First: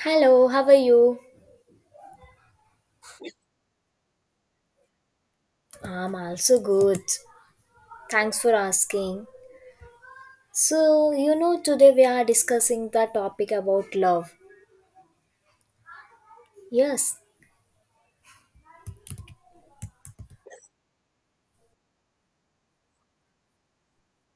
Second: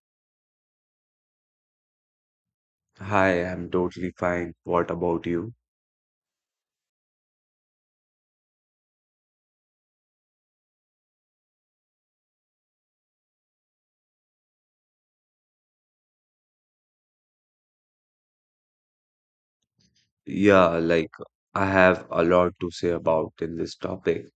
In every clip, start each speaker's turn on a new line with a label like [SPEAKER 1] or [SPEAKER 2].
[SPEAKER 1] Hello, how are you?
[SPEAKER 2] Hi, I'm totally fine. What about you?
[SPEAKER 1] I'm also good. Thanks for asking. So, today we are discussing the topic about love. Yes,
[SPEAKER 2] Yeah, like I have a lot to say about in this topic.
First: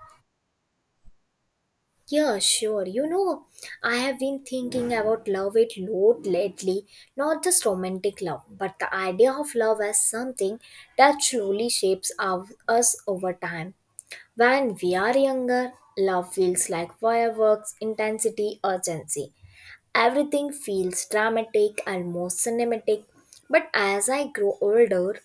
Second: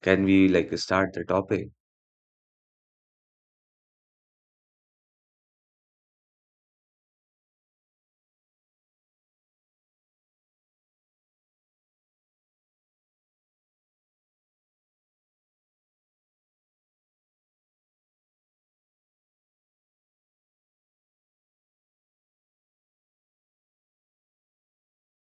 [SPEAKER 2] Can we like start the topic?
[SPEAKER 1] yeah, sure. I have been thinking about love a lot lately, not just romantic love, but the idea of love as something that slowly shapes us over time. When we are younger, love feels like fireworks, intensity, urgency. Everything feels dramatic, almost cinematic. But as I grow older,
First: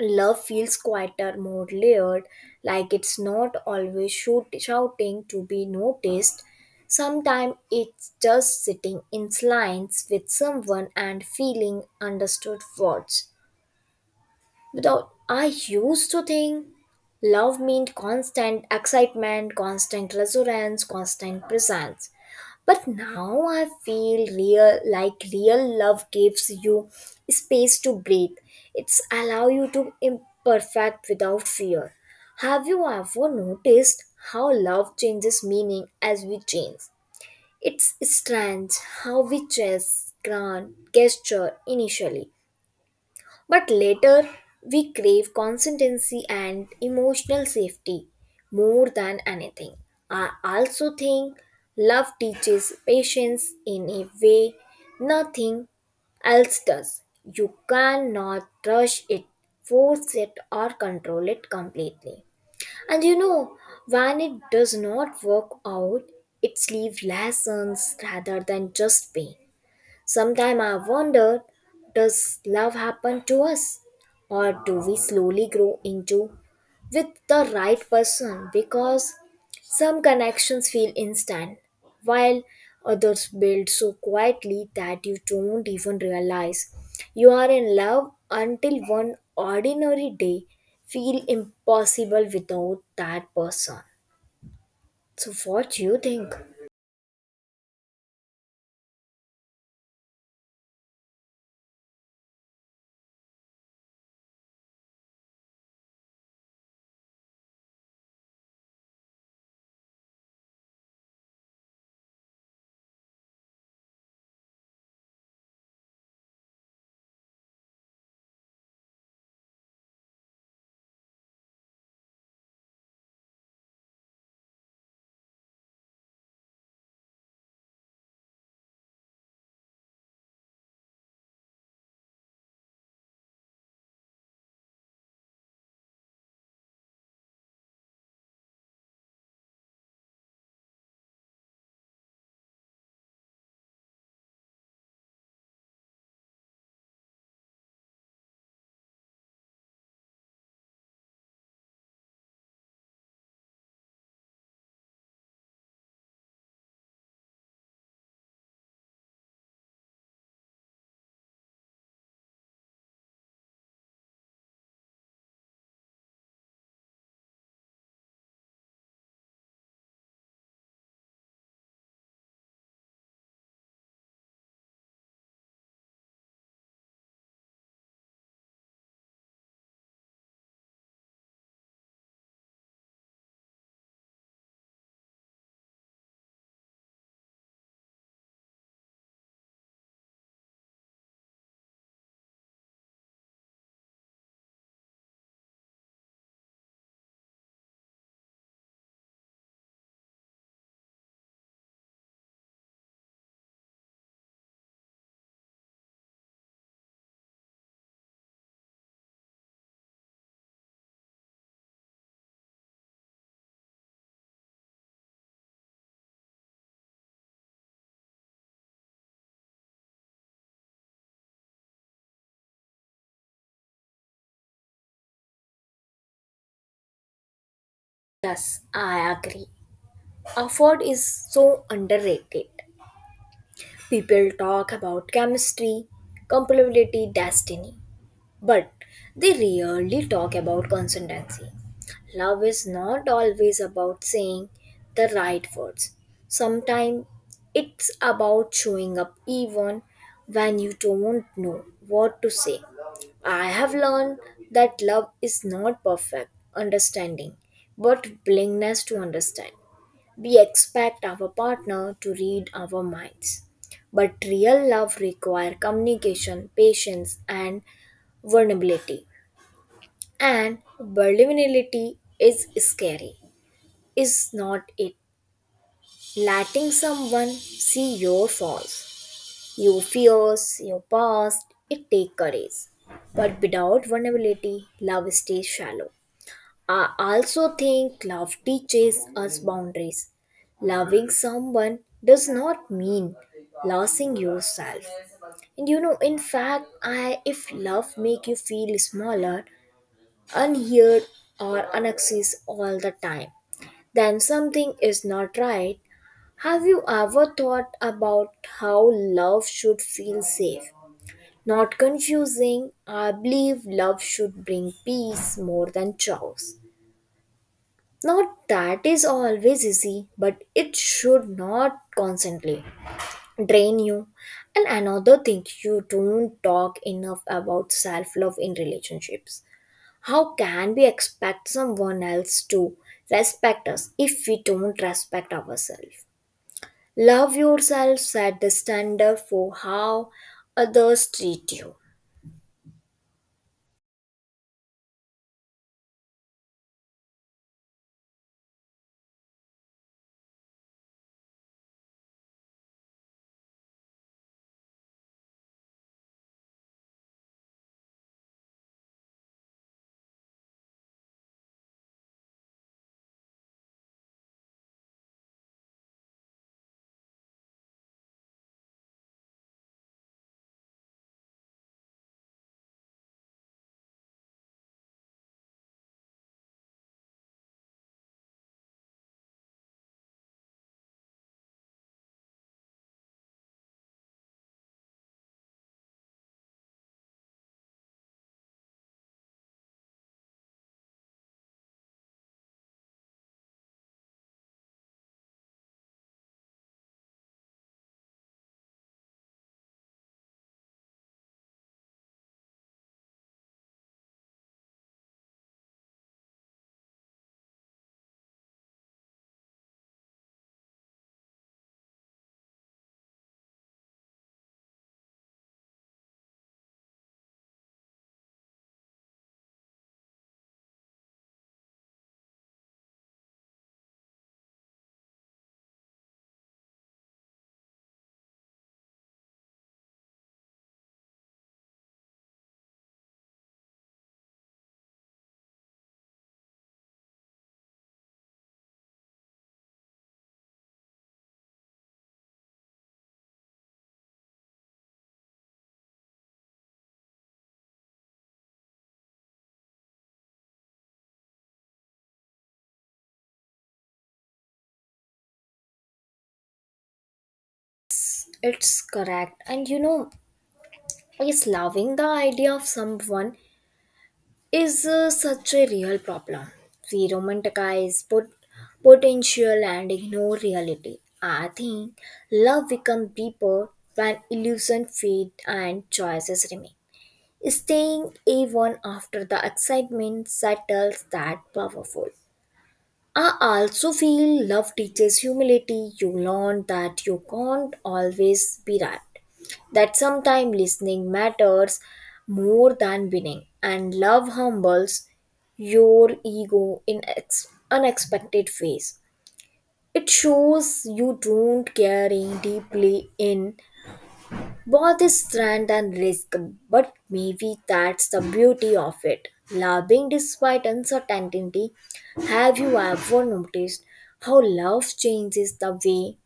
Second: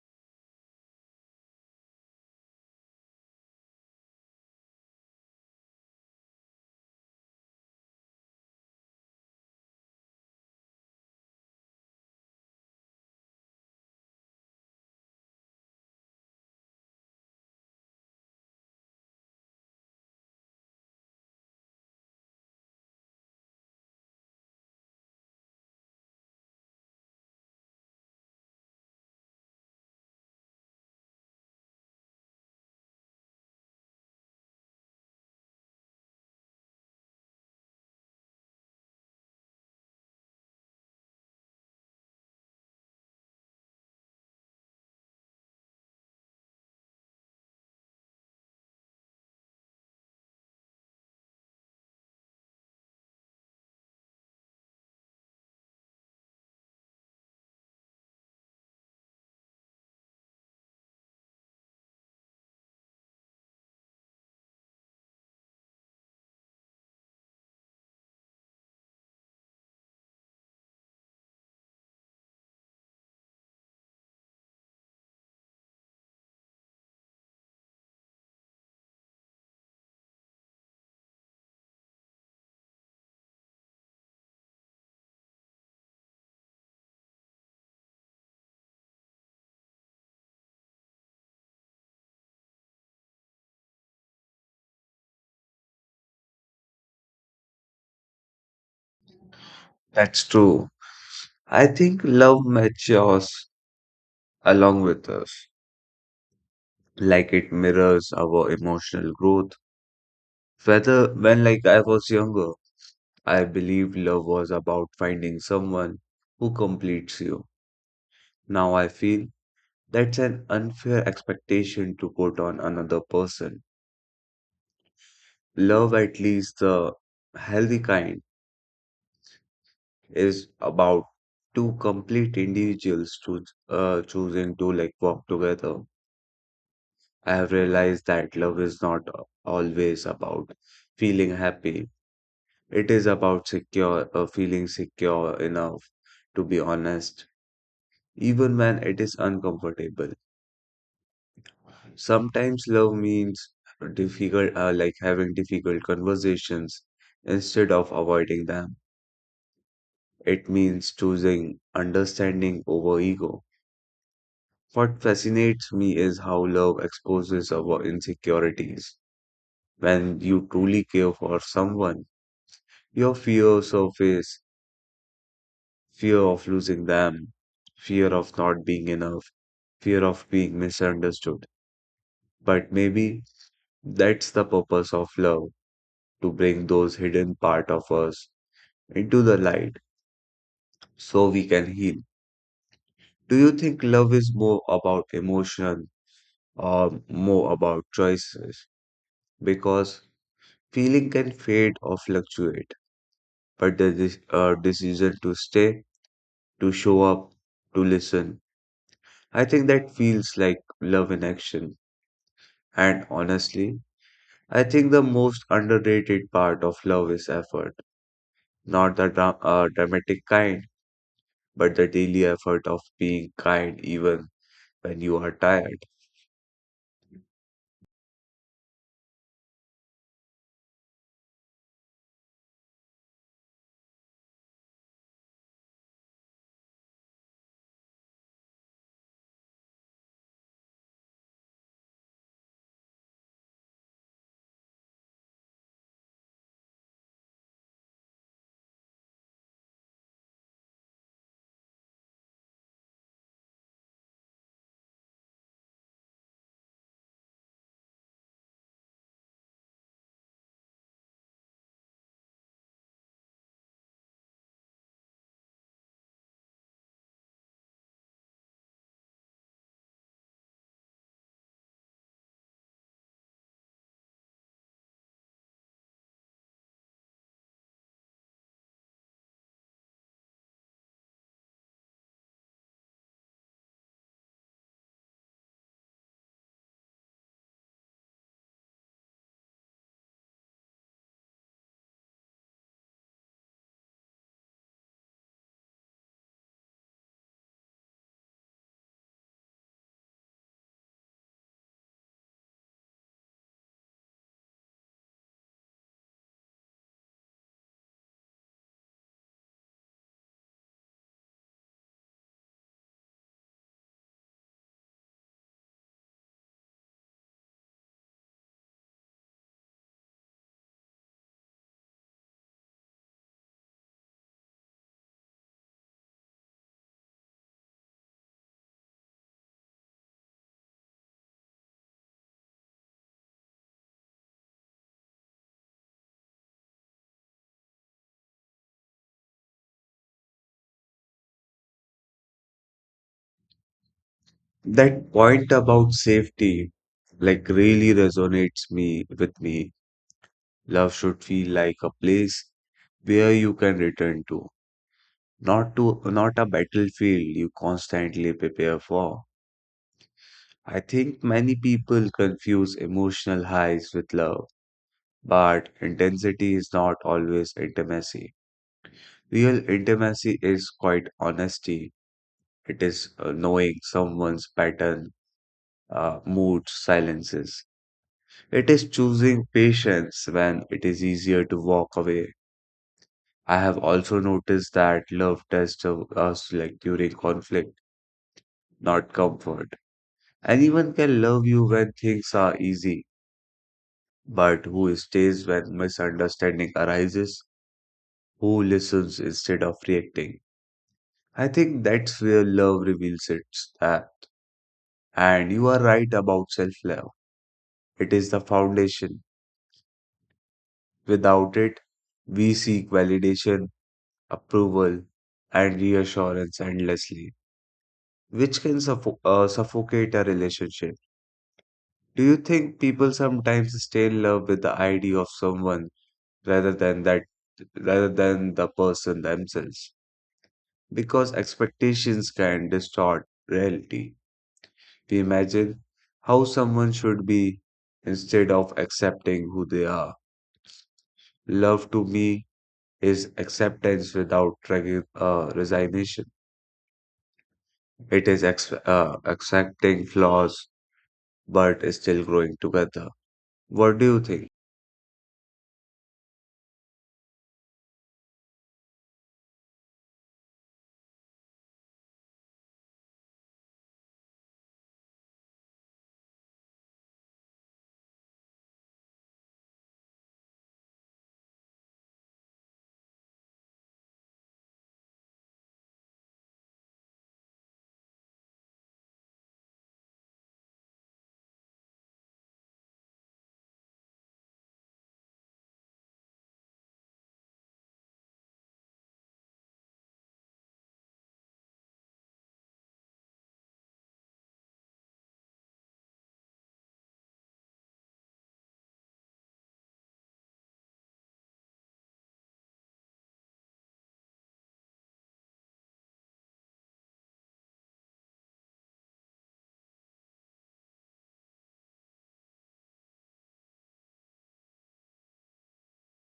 [SPEAKER 1] love feels quieter, more layered, like it's not always shouting to be noticed. Sometimes it's just sitting in silence with someone and feeling understood words. Without, I used to think love meant constant excitement, constant resurgence, constant presence. But now I feel real, like real love gives you space to breathe. It's allow you to imperfect without fear. Have you ever noticed how love changes meaning as we change? It's strange how we chase grand gesture initially, but later, we crave consistency and emotional safety more than anything. I also think love teaches patience in a way nothing else does. You cannot rush it, force it, or control it completely. And when it does not work out, it leaves lessons rather than just pain. Sometimes I wonder, does love happen to us, or do we slowly grow into with the right person? Because some connections feel instant, while others build so quietly that you don't even realize you are in love until one ordinary day feel impossible without that person. So, what do you think?
[SPEAKER 2] That's true. I think love matures along with us. Like it mirrors our emotional growth. Whether when like I was younger, I believed love was about finding someone who completes you. Now I feel that's an unfair expectation to put on another person. Love, at least the healthy kind, is about two complete individuals to choosing to like work together. I have realized that love is not always about feeling happy. It is about secure, feeling secure enough to be honest, even when it is uncomfortable. Sometimes love means difficult, like having difficult conversations instead of avoiding them. It means choosing understanding over ego. What fascinates me is how love exposes our insecurities. When you truly care for someone, your fears surface fear of losing them, fear of not being enough, fear of being misunderstood. But maybe that's the purpose of love to bring those hidden part of us into the light so we can heal. Do you think love is more about emotion or more about choices because feeling can fade or fluctuate, but the decision to stay, to show up, to listen, I think that feels like love in action. And honestly, I think the most underrated part of love is effort, not the dramatic kind, but the daily effort of being kind even when you are tired.
[SPEAKER 1] Yes, I agree. Effort is so underrated. People talk about chemistry, compatibility, destiny, but they rarely talk about consistency. Love is not always about saying the right words. Sometimes it's about showing up even when you don't know what to say. I have learned that love is not perfect understanding, but willingness to understand. We expect our partner to read our minds. But real love requires communication, patience, and vulnerability. And vulnerability is scary, is not it? Letting someone see your flaws, your fears, your past, it takes courage. But without vulnerability, love stays shallow. I also think love teaches us boundaries. Loving someone does not mean losing yourself. And in fact, I if love make you feel smaller, unheard, or unaccessed all the time, then something is not right. Have you ever thought about how love should feel safe? Not confusing. I believe love should bring peace more than chaos. Not that is always easy, but it should not constantly drain you. And another thing, you don't talk enough about self love in relationships. How can we expect someone else to respect us if we don't respect ourselves? Love yourself, set the standard for how others treat you.
[SPEAKER 2] That point about safety like really resonates me with me. Love should feel like a place where you can return to, not a battlefield you constantly prepare for. I think many people confuse emotional highs with love, but intensity is not always intimacy. Real intimacy is quite honesty. It is knowing someone's pattern, moods, silences. It is choosing patience when it is easier to walk away. I have also noticed that love tests of us like during conflict, not comfort. Anyone can love you when things are easy, but who stays when misunderstanding arises? Who listens instead of reacting? I think that's where love reveals its and you are right about self-love. It is the foundation. Without it, we seek validation, approval, and reassurance endlessly, which can suffocate a relationship. Do you think people sometimes stay in love with the idea of someone rather than that rather than the person themselves? Because expectations can distort reality. We imagine how someone should be instead of accepting who they are. Love to me is acceptance without resignation. It is accepting flaws but still growing together. What do you think?
[SPEAKER 1] It's correct. And is loving the idea of someone is such a real problem. We romanticize potential and ignore reality. I think love becomes deeper when illusion fade and choices remain. Staying even after the excitement settles, that powerful. I also feel love teaches humility. You learn that you can't always be right, that sometimes listening matters more than winning, and love humbles your ego in unexpected ways. It shows you don't caring deeply in both is strand and risk, but maybe that's the beauty of it. Loving despite uncertainty. Have you ever noticed how love changes the way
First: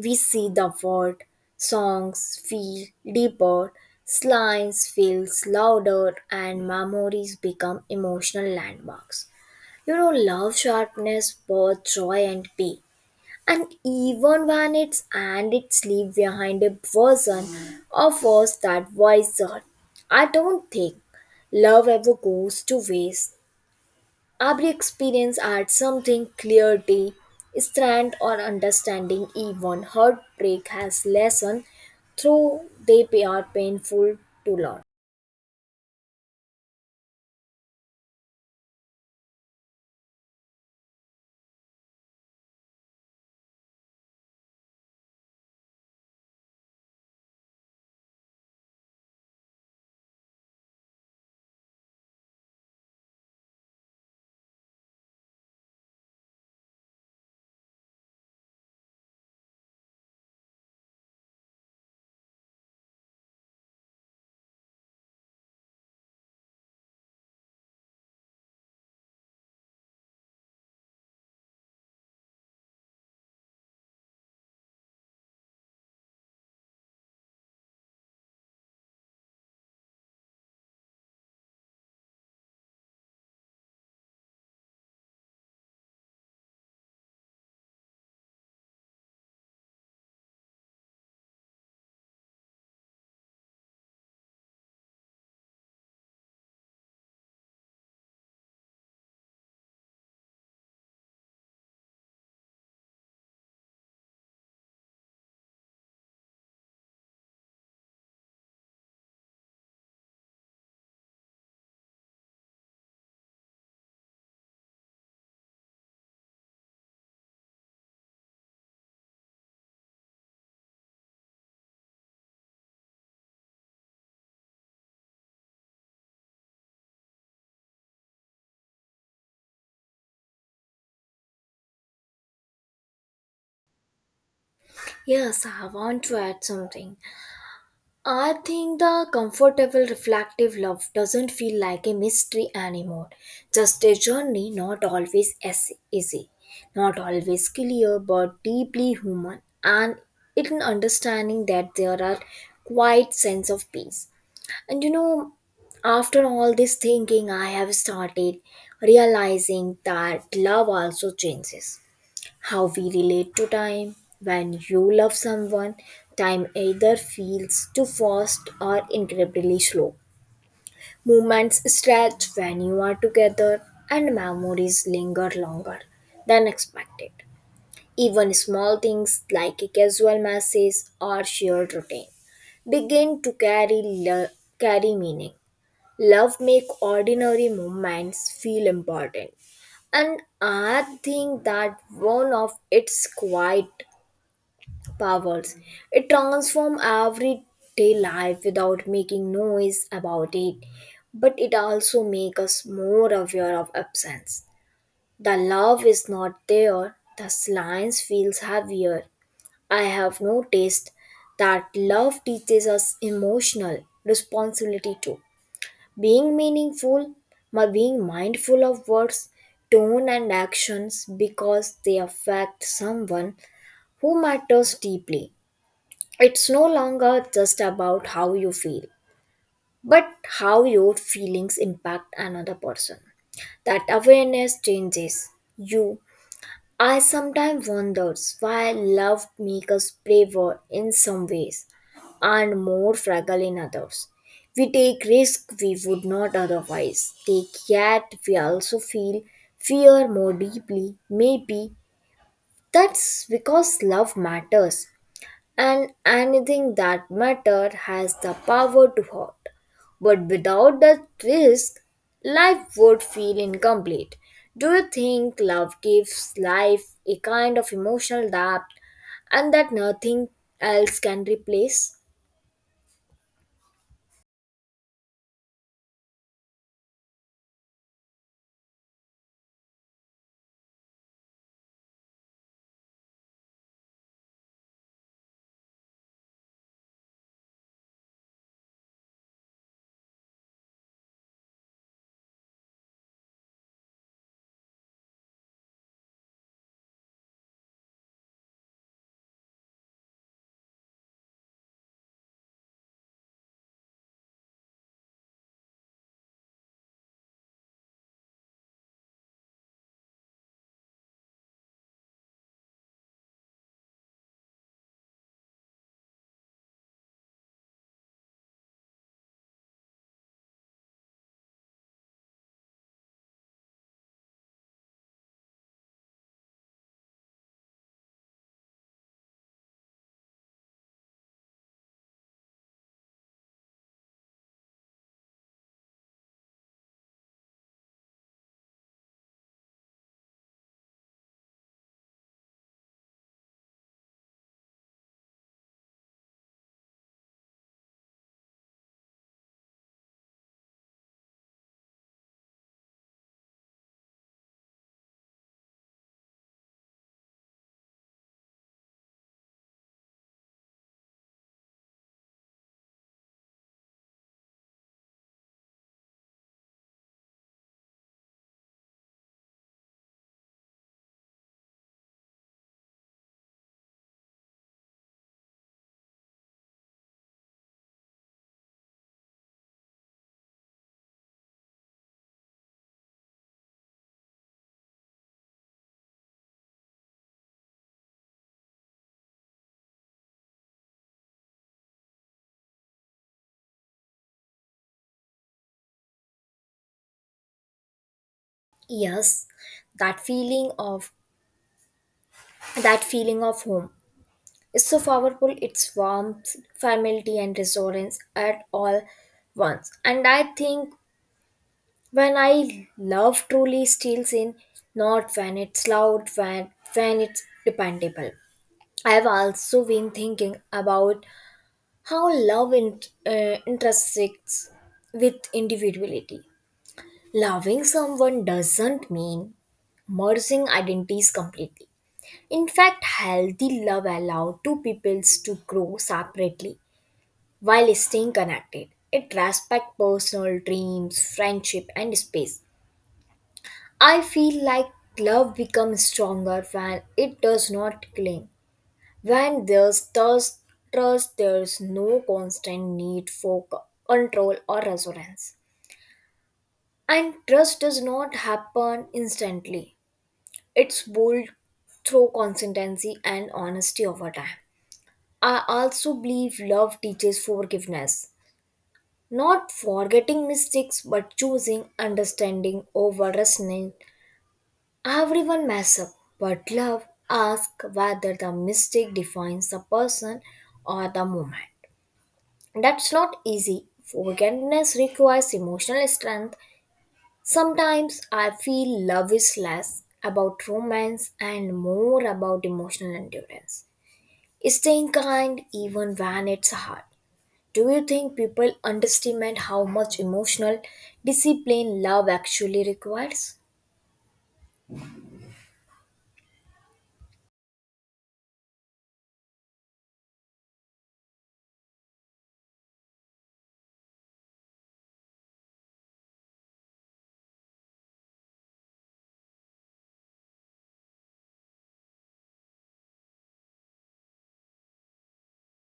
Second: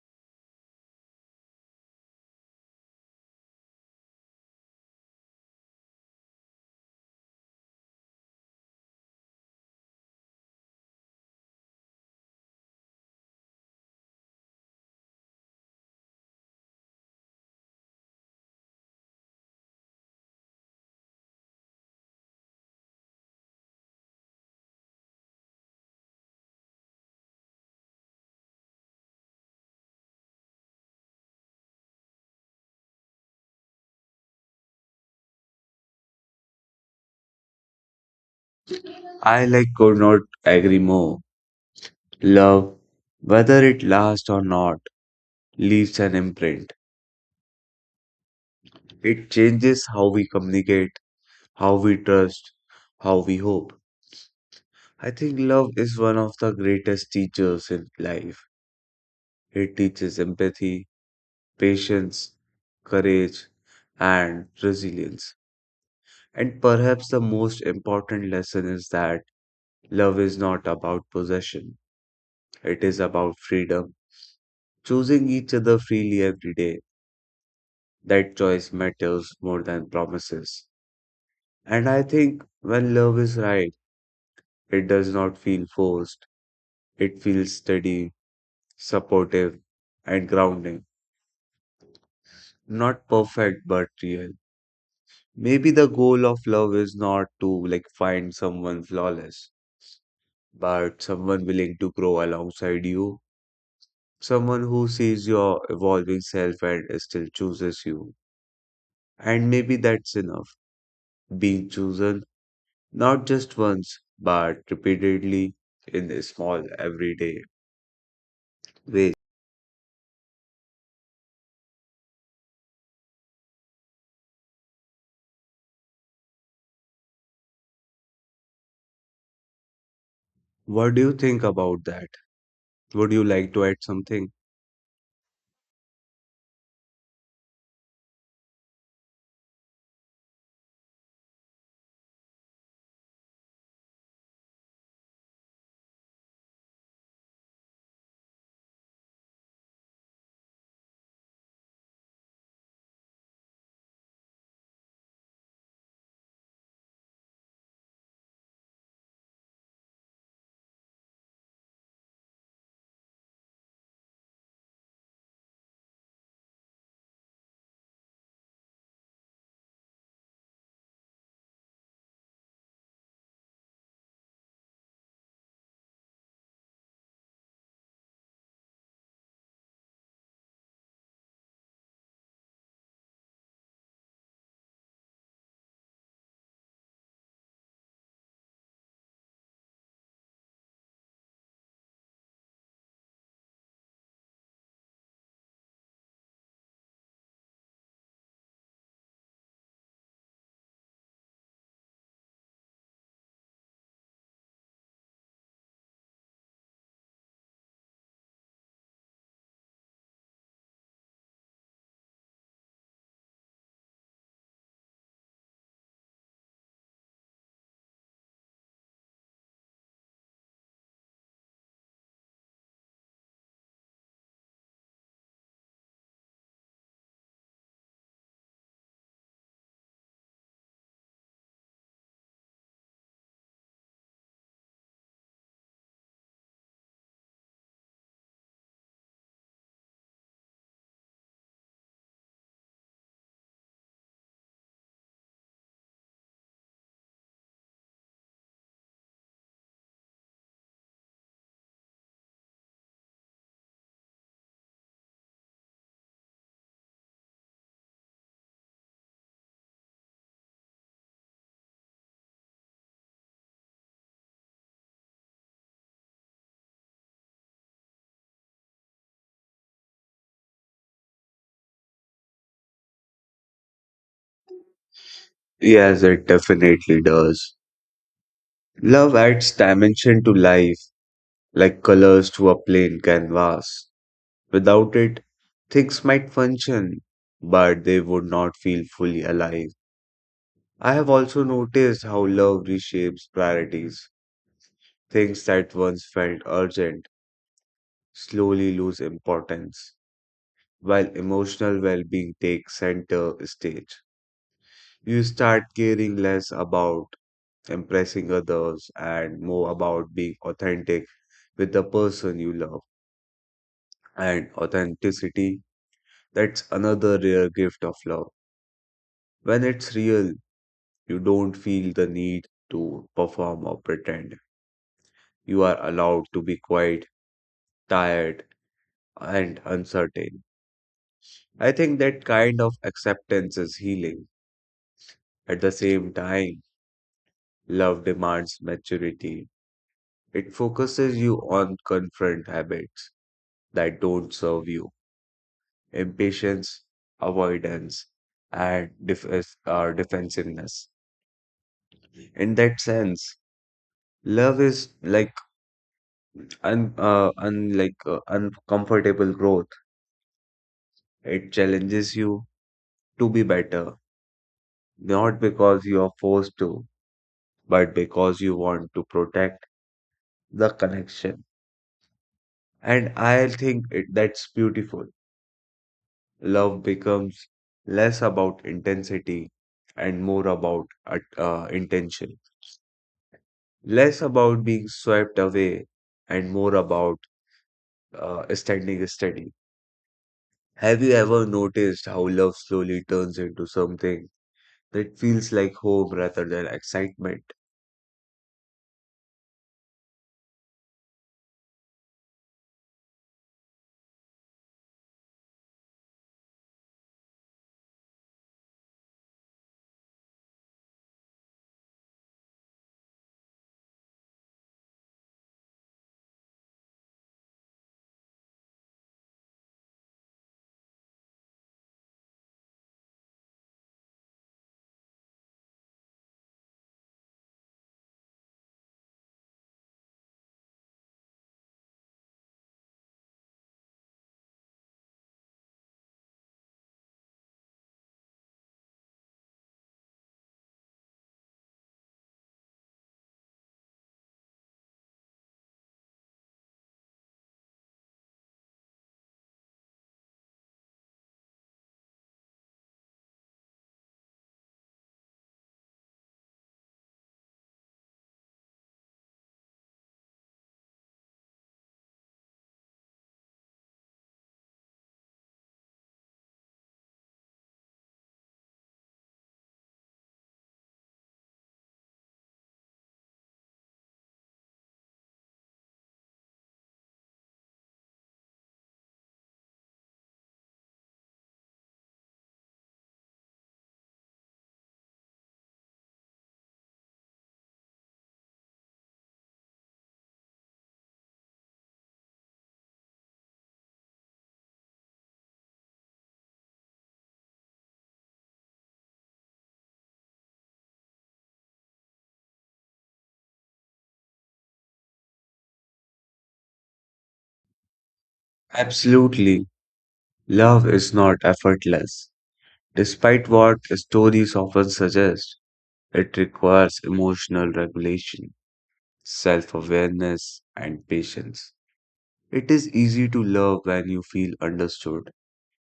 [SPEAKER 1] we see the world? Songs feel deeper, slimes feels louder, and memories become emotional landmarks. Love sharpness both joy and pain. And even when it's leave behind a version of us that wiser. I don't think love ever goes to waste. Every experience adds something, clarity, strength, or understanding. Even heartbreak has lesson through they are painful to learn.
[SPEAKER 2] I like could not agree more. Love, whether it lasts or not, leaves an imprint. It changes how we communicate, how we trust, how we hope. I think love is one of the greatest teachers in life. It teaches empathy, patience, courage, and resilience. And perhaps the most important lesson is that love is not about possession, it is about freedom, choosing each other freely every day. That choice matters more than promises. And I think when love is right, it does not feel forced. It feels steady, supportive, and grounding. Not perfect, but real. Maybe the goal of love is not to like find someone flawless, but someone willing to grow alongside you. Someone who sees your evolving self and still chooses you. And maybe that's enough. Being chosen not just once, but repeatedly in a small, everyday ways. What do you think about that? Would you like to add something?
[SPEAKER 1] Yes, I want to add something. I think the comfortable reflective love doesn't feel like a mystery anymore. Just a journey, not always as easy, not always clear, but deeply human, and it an understanding that there are quite sense of peace. And after all this thinking, I have started realizing that love also changes how we relate to time. When you love someone, time either feels too fast or incredibly slow. Moments stretch when you are together, and memories linger longer than expected. Even small things like a casual message or shared routine begin to carry meaning. Love make ordinary moments feel important. And I think that one of its quiet powers. It transforms everyday life without making noise about it. But it also makes us more aware of absence. The love is not there, the silence feels heavier. I have noticed that love teaches us emotional responsibility too, being meaningful, my being mindful of words, tone, and actions because they affect someone who matters deeply. It's no longer just about how you feel, but how your feelings impact another person. That awareness changes you. I sometimes wonders why love makes us braver in some ways and more fragile in others. We take risks we would not otherwise take, yet we also feel fear more deeply. Maybe that's because love matters, and anything that matter has the power to hurt. But without that risk, life would feel incomplete. Do you think love gives life a kind of emotional depth and that nothing else can replace?
[SPEAKER 2] Yes, it definitely does. Love adds dimension to life, like colors to a plain canvas. Without it, things might function, but they would not feel fully alive. I have also noticed how love reshapes priorities. Things that once felt urgent slowly lose importance, while emotional well being takes center stage. You start caring less about impressing others and more about being authentic with the person you love. And authenticity, that's another rare gift of love. When it's real, you don't feel the need to perform or pretend. You are allowed to be quiet, tired, and uncertain. I think that kind of acceptance is healing. At the same time, love demands maturity. It focuses you on confront habits that don't serve you. Impatience, avoidance, and defensiveness. In that sense, love is like uncomfortable growth. It challenges you to be better, not because you are forced to, but because you want to protect the connection. And I think that's beautiful. Love becomes less about intensity and more about intention. Less about being swept away and more about standing steady. Have you ever noticed how love slowly turns into something that feels like home rather than excitement?
[SPEAKER 1] Yes, that feeling of that feeling of home is so powerful, its warmth, familiarity, and resonance at all once. And I think when I love truly steals in, not when it's loud, when it's dependable. I've also been thinking about how love intersects with individuality. Loving someone doesn't mean merging identities completely. In fact, healthy love allows two peoples to grow separately while staying connected. It respects personal dreams, friendship, and space. I feel like love becomes stronger when it does not cling. When there's thus trust, there's no constant need for control or resonance. And trust does not happen instantly. It's built through consistency and honesty over time. I also believe love teaches forgiveness. Not forgetting mistakes, but choosing understanding over resentment. Everyone mess up, but love asks whether the mistake defines the person or the moment. That's not easy. Forgiveness requires emotional strength. Sometimes I feel love is less about romance and more about emotional endurance. Staying kind even when it's hard. Do you think people underestimate how much emotional discipline love actually requires?
[SPEAKER 2] Absolutely, love is not effortless. Despite what stories often suggest, it requires emotional regulation, self awareness, and patience. It is easy to love when you feel understood.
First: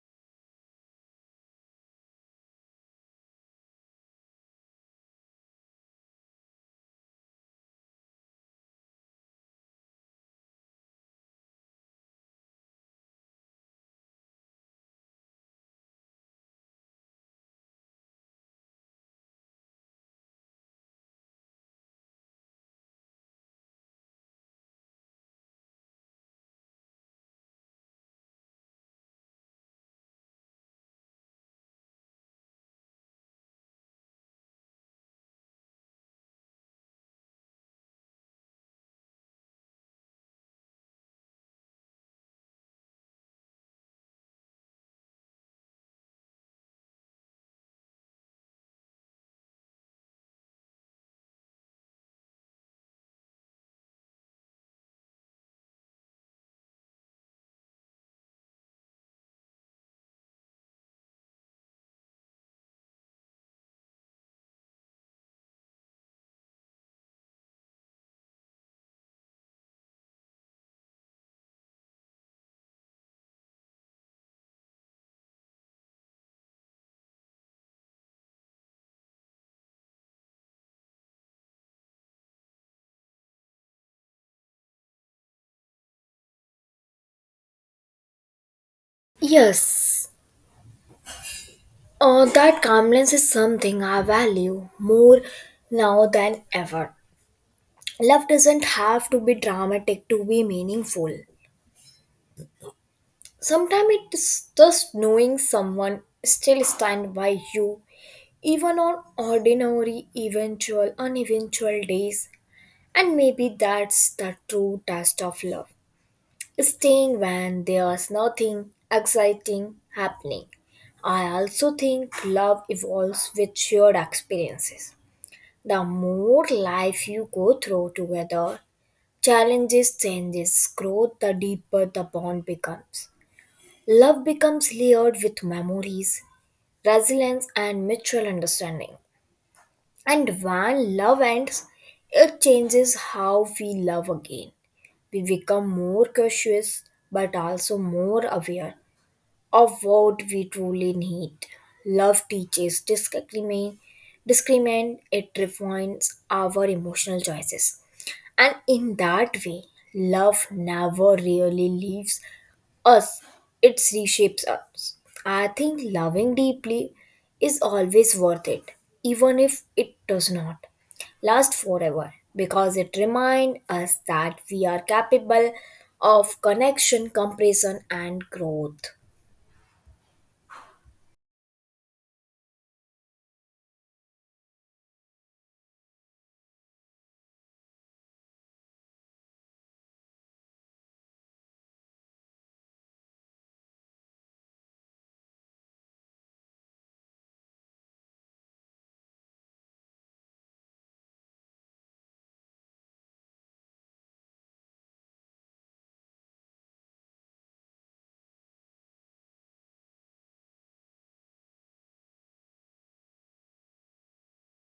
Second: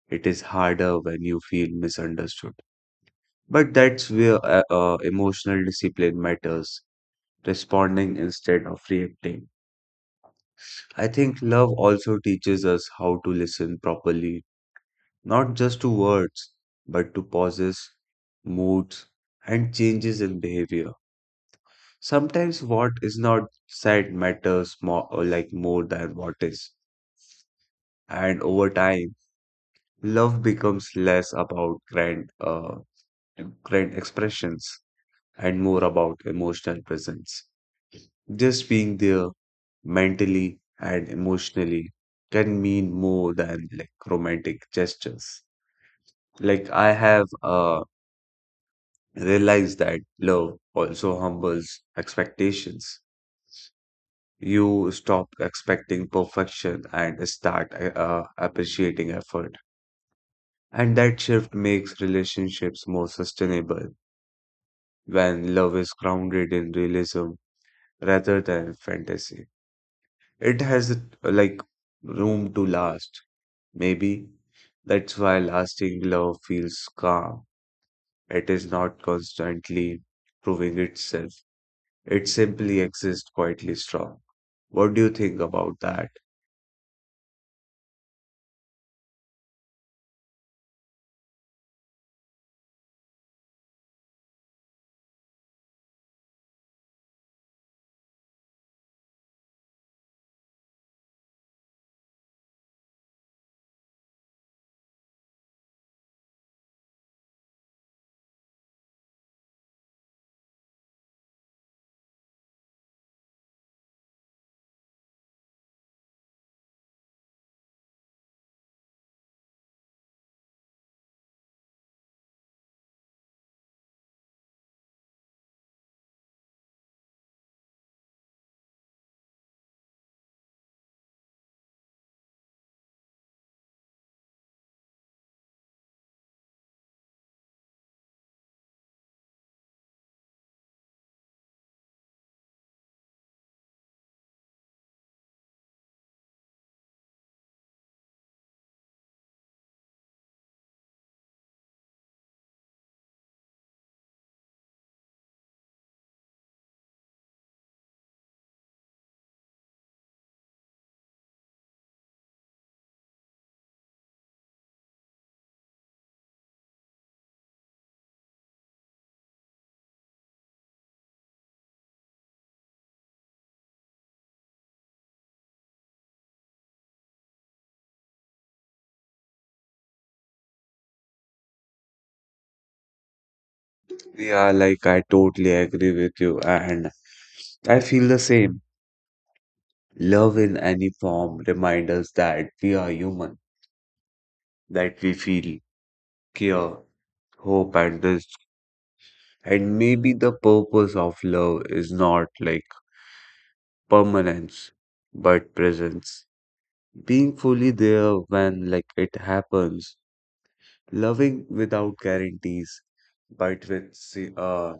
[SPEAKER 2] It is harder when you feel misunderstood. But that's where emotional discipline matters, responding instead of reacting. I think love also teaches us how to listen properly, not just to words, but to pauses, moods, and changes in behavior. Sometimes what is not said matters more, like more than what is. And over time, love becomes less about grand expressions and more about emotional presence. Just being there mentally and emotionally can mean more than like romantic gestures. Like I have realized that love also humbles expectations. You stop expecting perfection and start appreciating effort. And that shift makes relationships more sustainable when love is grounded in realism rather than fantasy. It has like room to last. Maybe that's why lasting love feels calm. It is not constantly proving itself. It simply exists quietly strong. What do you think about that?
[SPEAKER 1] Yes, that calmness is something I value more now than ever. Love doesn't have to be dramatic to be meaningful. Sometimes it's just knowing someone still stand by you, even on ordinary, eventual, uneventual days. And maybe that's the true test of love. Staying when there's nothing exciting happening. I also think love evolves with shared experiences. The more life you go through together, challenges, changes, growth, the deeper the bond becomes. Love becomes layered with memories, resilience, and mutual understanding. And when love ends, it changes how we love again. We become more cautious but also more aware of what we truly need. Love teaches discriminate it refines our emotional choices. And in that way, love never really leaves us, it reshapes us. I think loving deeply is always worth it, even if it does not last forever, because it reminds us that we are capable of connection, comparison, and growth.
[SPEAKER 2] Yeah, like I totally agree with you, and I feel the same. Love in any form reminds us that we are human, that we feel, care, hope and this and maybe the purpose of love is not like permanence but presence being fully there when like it happens loving without guarantees but with si- uh,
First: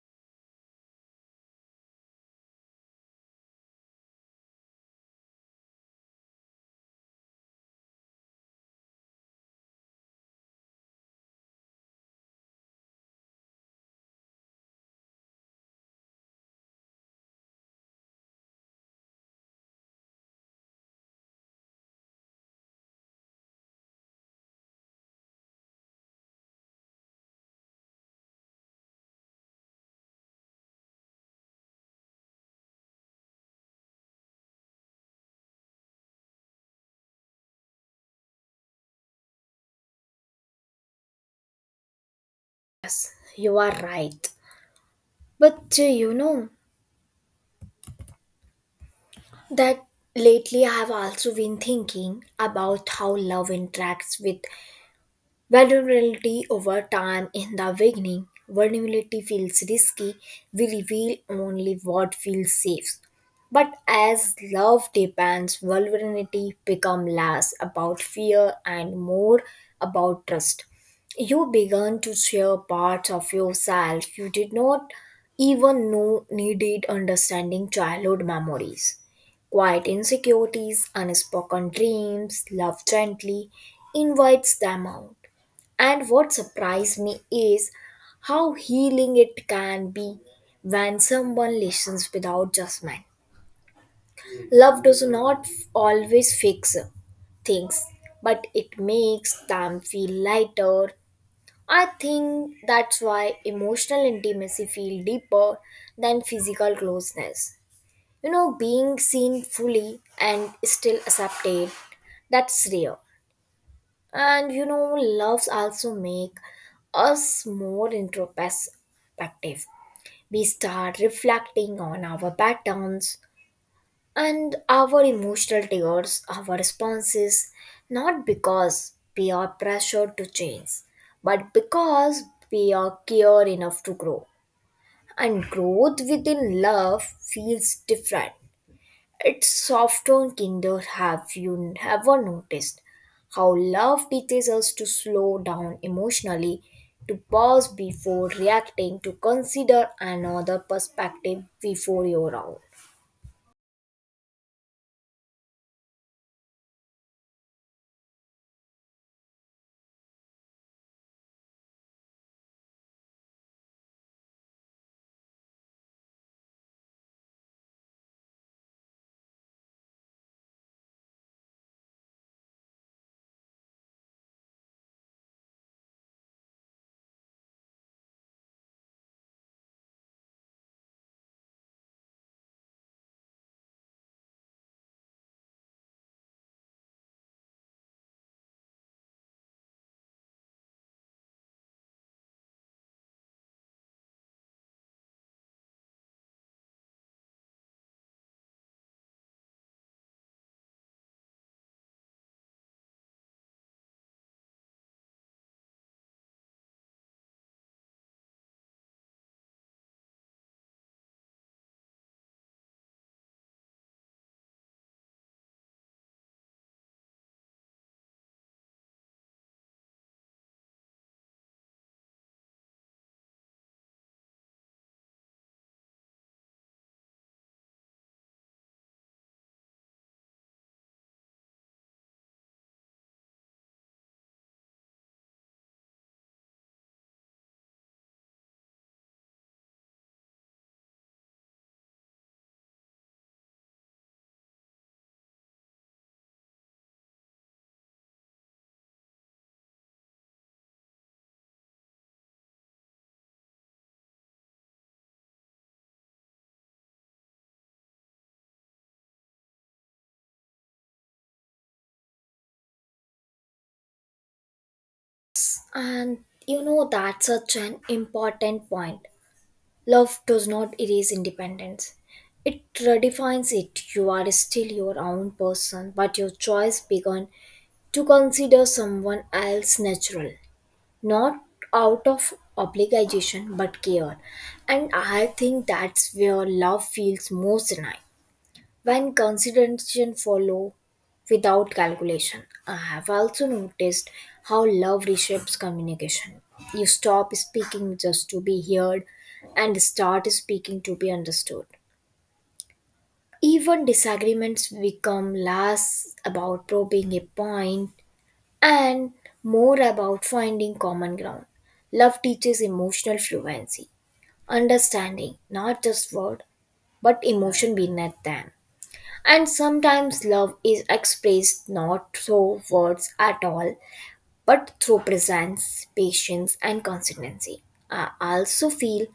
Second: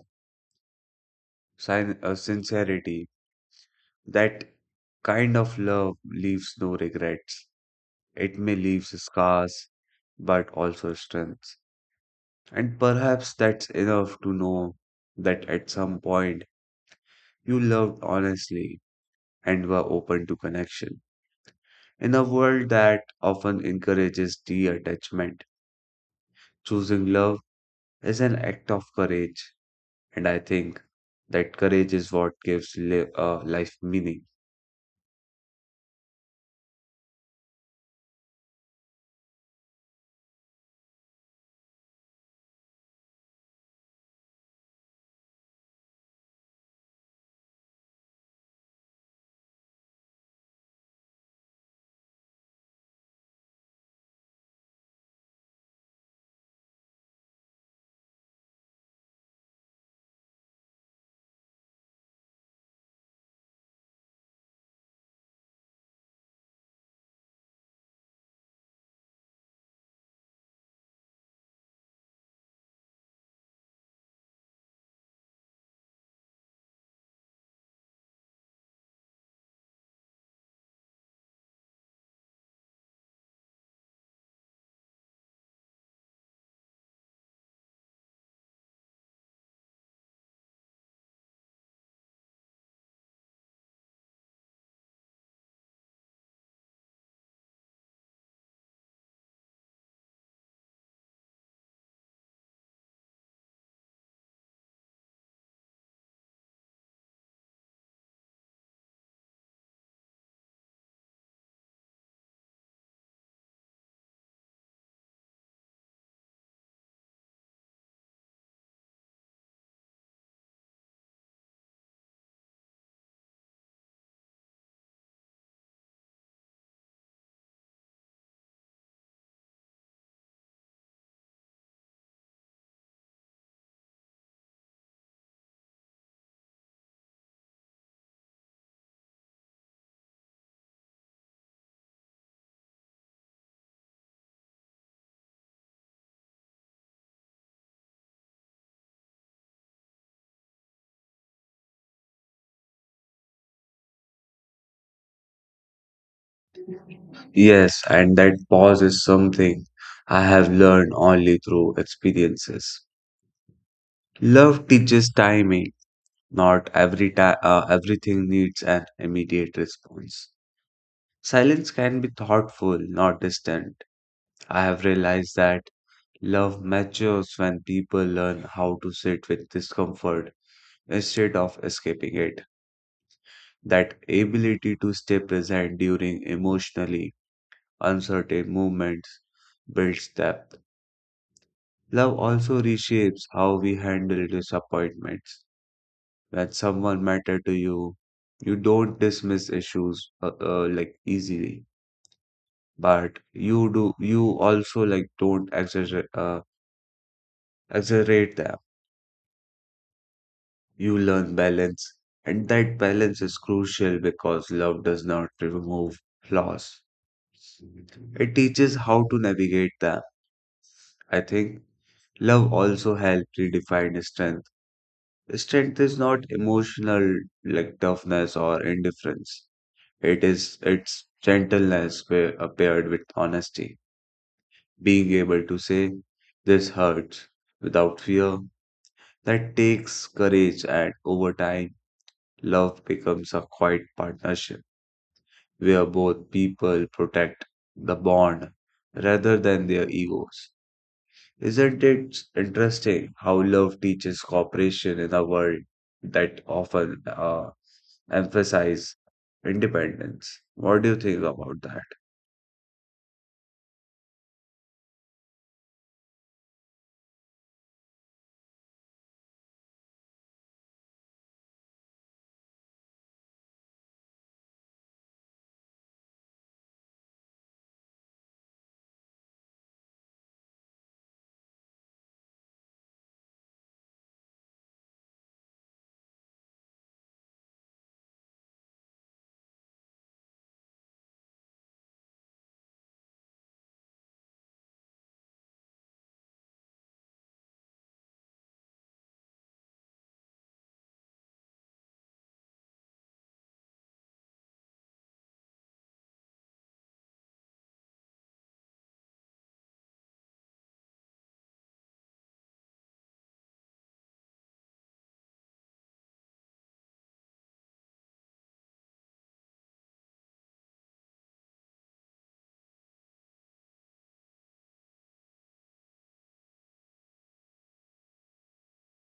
[SPEAKER 2] sin- uh, sincerity that kind of love leaves no regrets it may leave scars but also strengths and perhaps that's enough to know that at some point you loved honestly and were open to connection. In a world that often encourages detachment, choosing love is an act of courage, and I think that courage is what gives life meaning.
[SPEAKER 1] You are right. But you know that lately I have also been thinking about how love interacts with vulnerability over time. In the beginning, vulnerability feels risky. We reveal only what feels safe. But as love depends, vulnerability become less about fear and more about trust. You began to share parts of yourself you did not even know needed understanding, childhood memories, quiet insecurities, unspoken dreams, love gently invites them out. And what surprised me is how healing it can be when someone listens without judgment. Love does not always fix things, but it makes them feel lighter. I think that's why emotional intimacy feels deeper than physical closeness. Being seen fully and still accepted, that's rare. And loves also make us more introspective. We start reflecting on our patterns and our emotional triggers, our responses, not because we are pressured to change, but because we are care enough to grow. And growth within love feels different, it's soft on Kinder. Have you ever noticed how love teaches us to slow down emotionally, to pause before reacting, to consider another perspective before your own?
[SPEAKER 2] Yes, and that pause is something I have learned only through experiences. Love teaches timing. Not everything needs an immediate response. Silence can be thoughtful, not distant. I have realized that love matures when people learn how to sit with discomfort instead of escaping it. That ability to stay present during emotionally uncertain moments builds depth. Love also reshapes how we handle disappointments. When someone matters to you, you don't dismiss issues like easily, but you do you also like don't exaggerate them. You learn balance, and that balance is crucial because love does not remove flaws. It teaches how to navigate them. I think love also helps redefine strength. Strength is not emotional like toughness or indifference. It is its gentleness paired with honesty. Being able to say, this hurts without fear. That takes courage and over time, love becomes a quiet partnership where both people protect the bond rather than their egos. Isn't it interesting how love teaches cooperation in a world that often emphasize independence? What do you think about that?
[SPEAKER 1] And that's such an important point. Love does not erase independence, it redefines it. You are still your own person, but your choice began to consider someone else natural. Not out of obligation but care. And I think that's where love feels most genuine when consideration follow without calculation. I have also noticed how love reshapes communication. You stop speaking just to be heard and start speaking to be understood. Even disagreements become less about probing a point and more about finding common ground. Love teaches emotional fluency, understanding not just word but emotion beneath them. And sometimes love is expressed not through words at all but through presence, patience, and consistency. I also feel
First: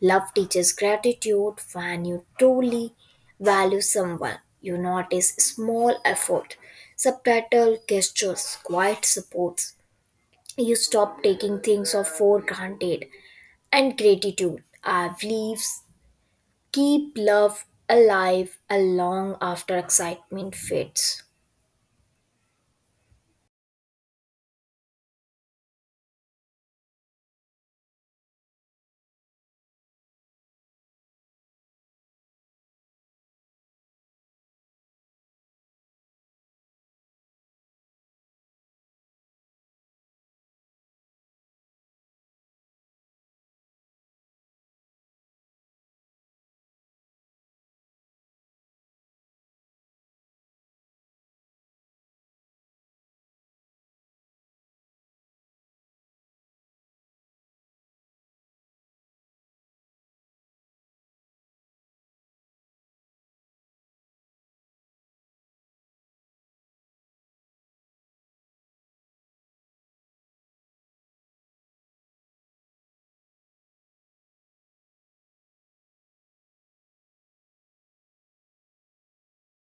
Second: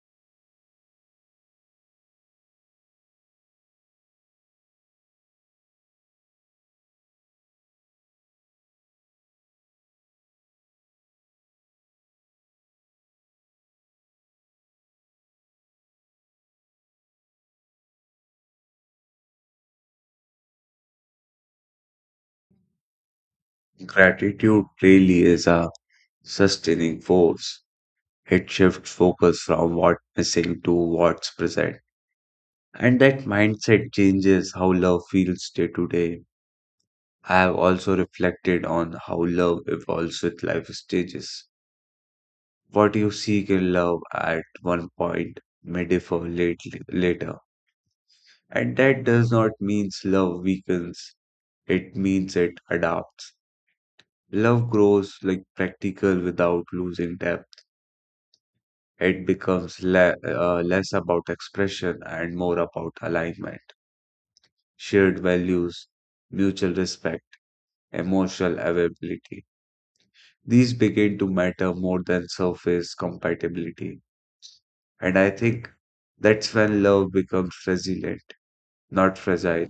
[SPEAKER 1] love teaches gratitude when you truly value someone. You notice small effort, subtitle gestures, quiet supports, you stop taking things of for granted, and gratitude our beliefs keep love alive along after excitement fades.
[SPEAKER 2] Gratitude really is a sustaining force. It shifts focus from what's missing to what's present. And that mindset changes how love feels day to day. I have also reflected on how love evolves with life stages. What you seek in love at one point may differ lately, later, and that does not mean love weakens, it means it adapts. Love grows like practical without losing depth. It becomes less about expression and more about alignment, shared values, mutual respect, emotional availability. These begin to matter more than surface compatibility. And I think that's when love becomes resilient, not fragile,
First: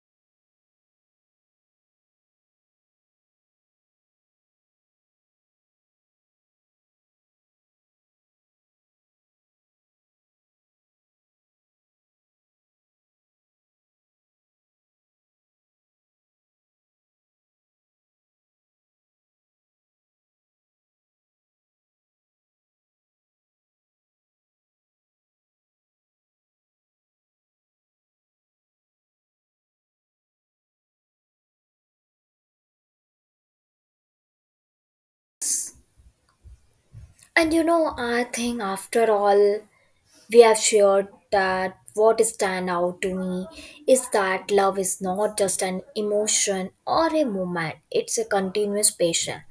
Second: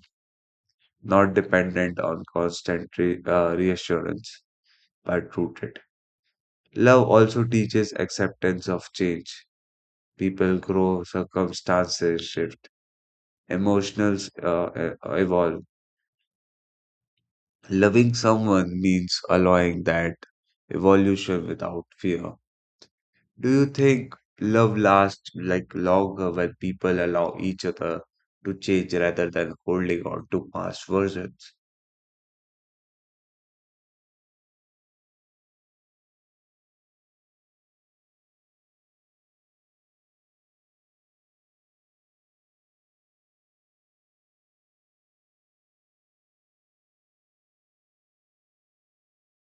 [SPEAKER 2] not dependent on constant reassurance, but rooted. Love also teaches acceptance of change. People grow, circumstances shift, emotions evolve. Loving someone means allowing that evolution without fear. Do you think love lasts like longer when people allow each other to change rather than holding on to past versions?
[SPEAKER 1] And I think, after all we have shared, that what stand out to me is that love is not just an emotion or a moment, it's a continuous passion.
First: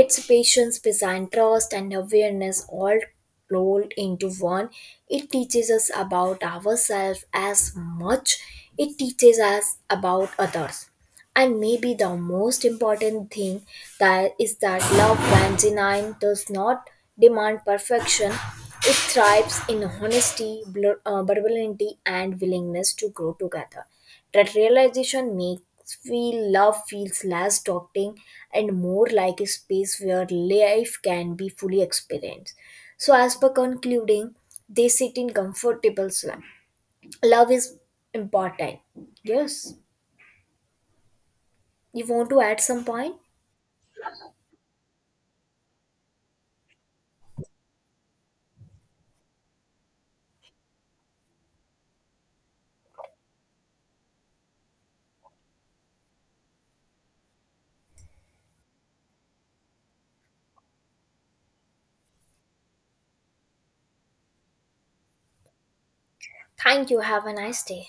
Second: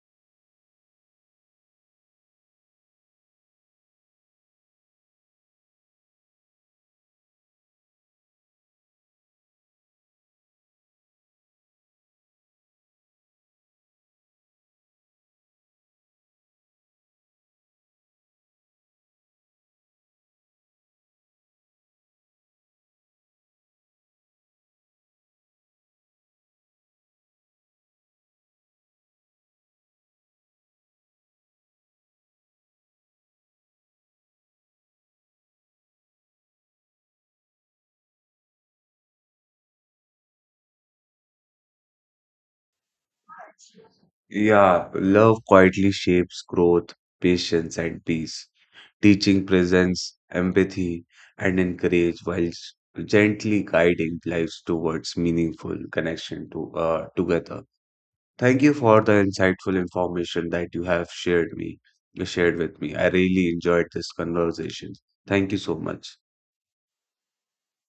[SPEAKER 1] It's patience, design, trust, and awareness all rolled into one. It teaches us about ourselves as much it teaches us about others. And maybe the most important thing that is that love, when genuine, does not demand perfection. It thrives in honesty, vulnerability, and willingness to grow together. That realization makes me love feels less daunting and more like a space where life can be fully experienced. So, as per concluding, they sit in comfortable slump. Love is important. Yes. You want to add some point?
[SPEAKER 2] Yeah, love quietly shapes growth, patience, and peace, teaching presence, empathy, and encourage while s- gently guiding lives towards meaningful connection to together. Thank you for the insightful information that you have shared with me. I really enjoyed this conversation. Thank you so much.
[SPEAKER 1] Thank you. Have a nice day.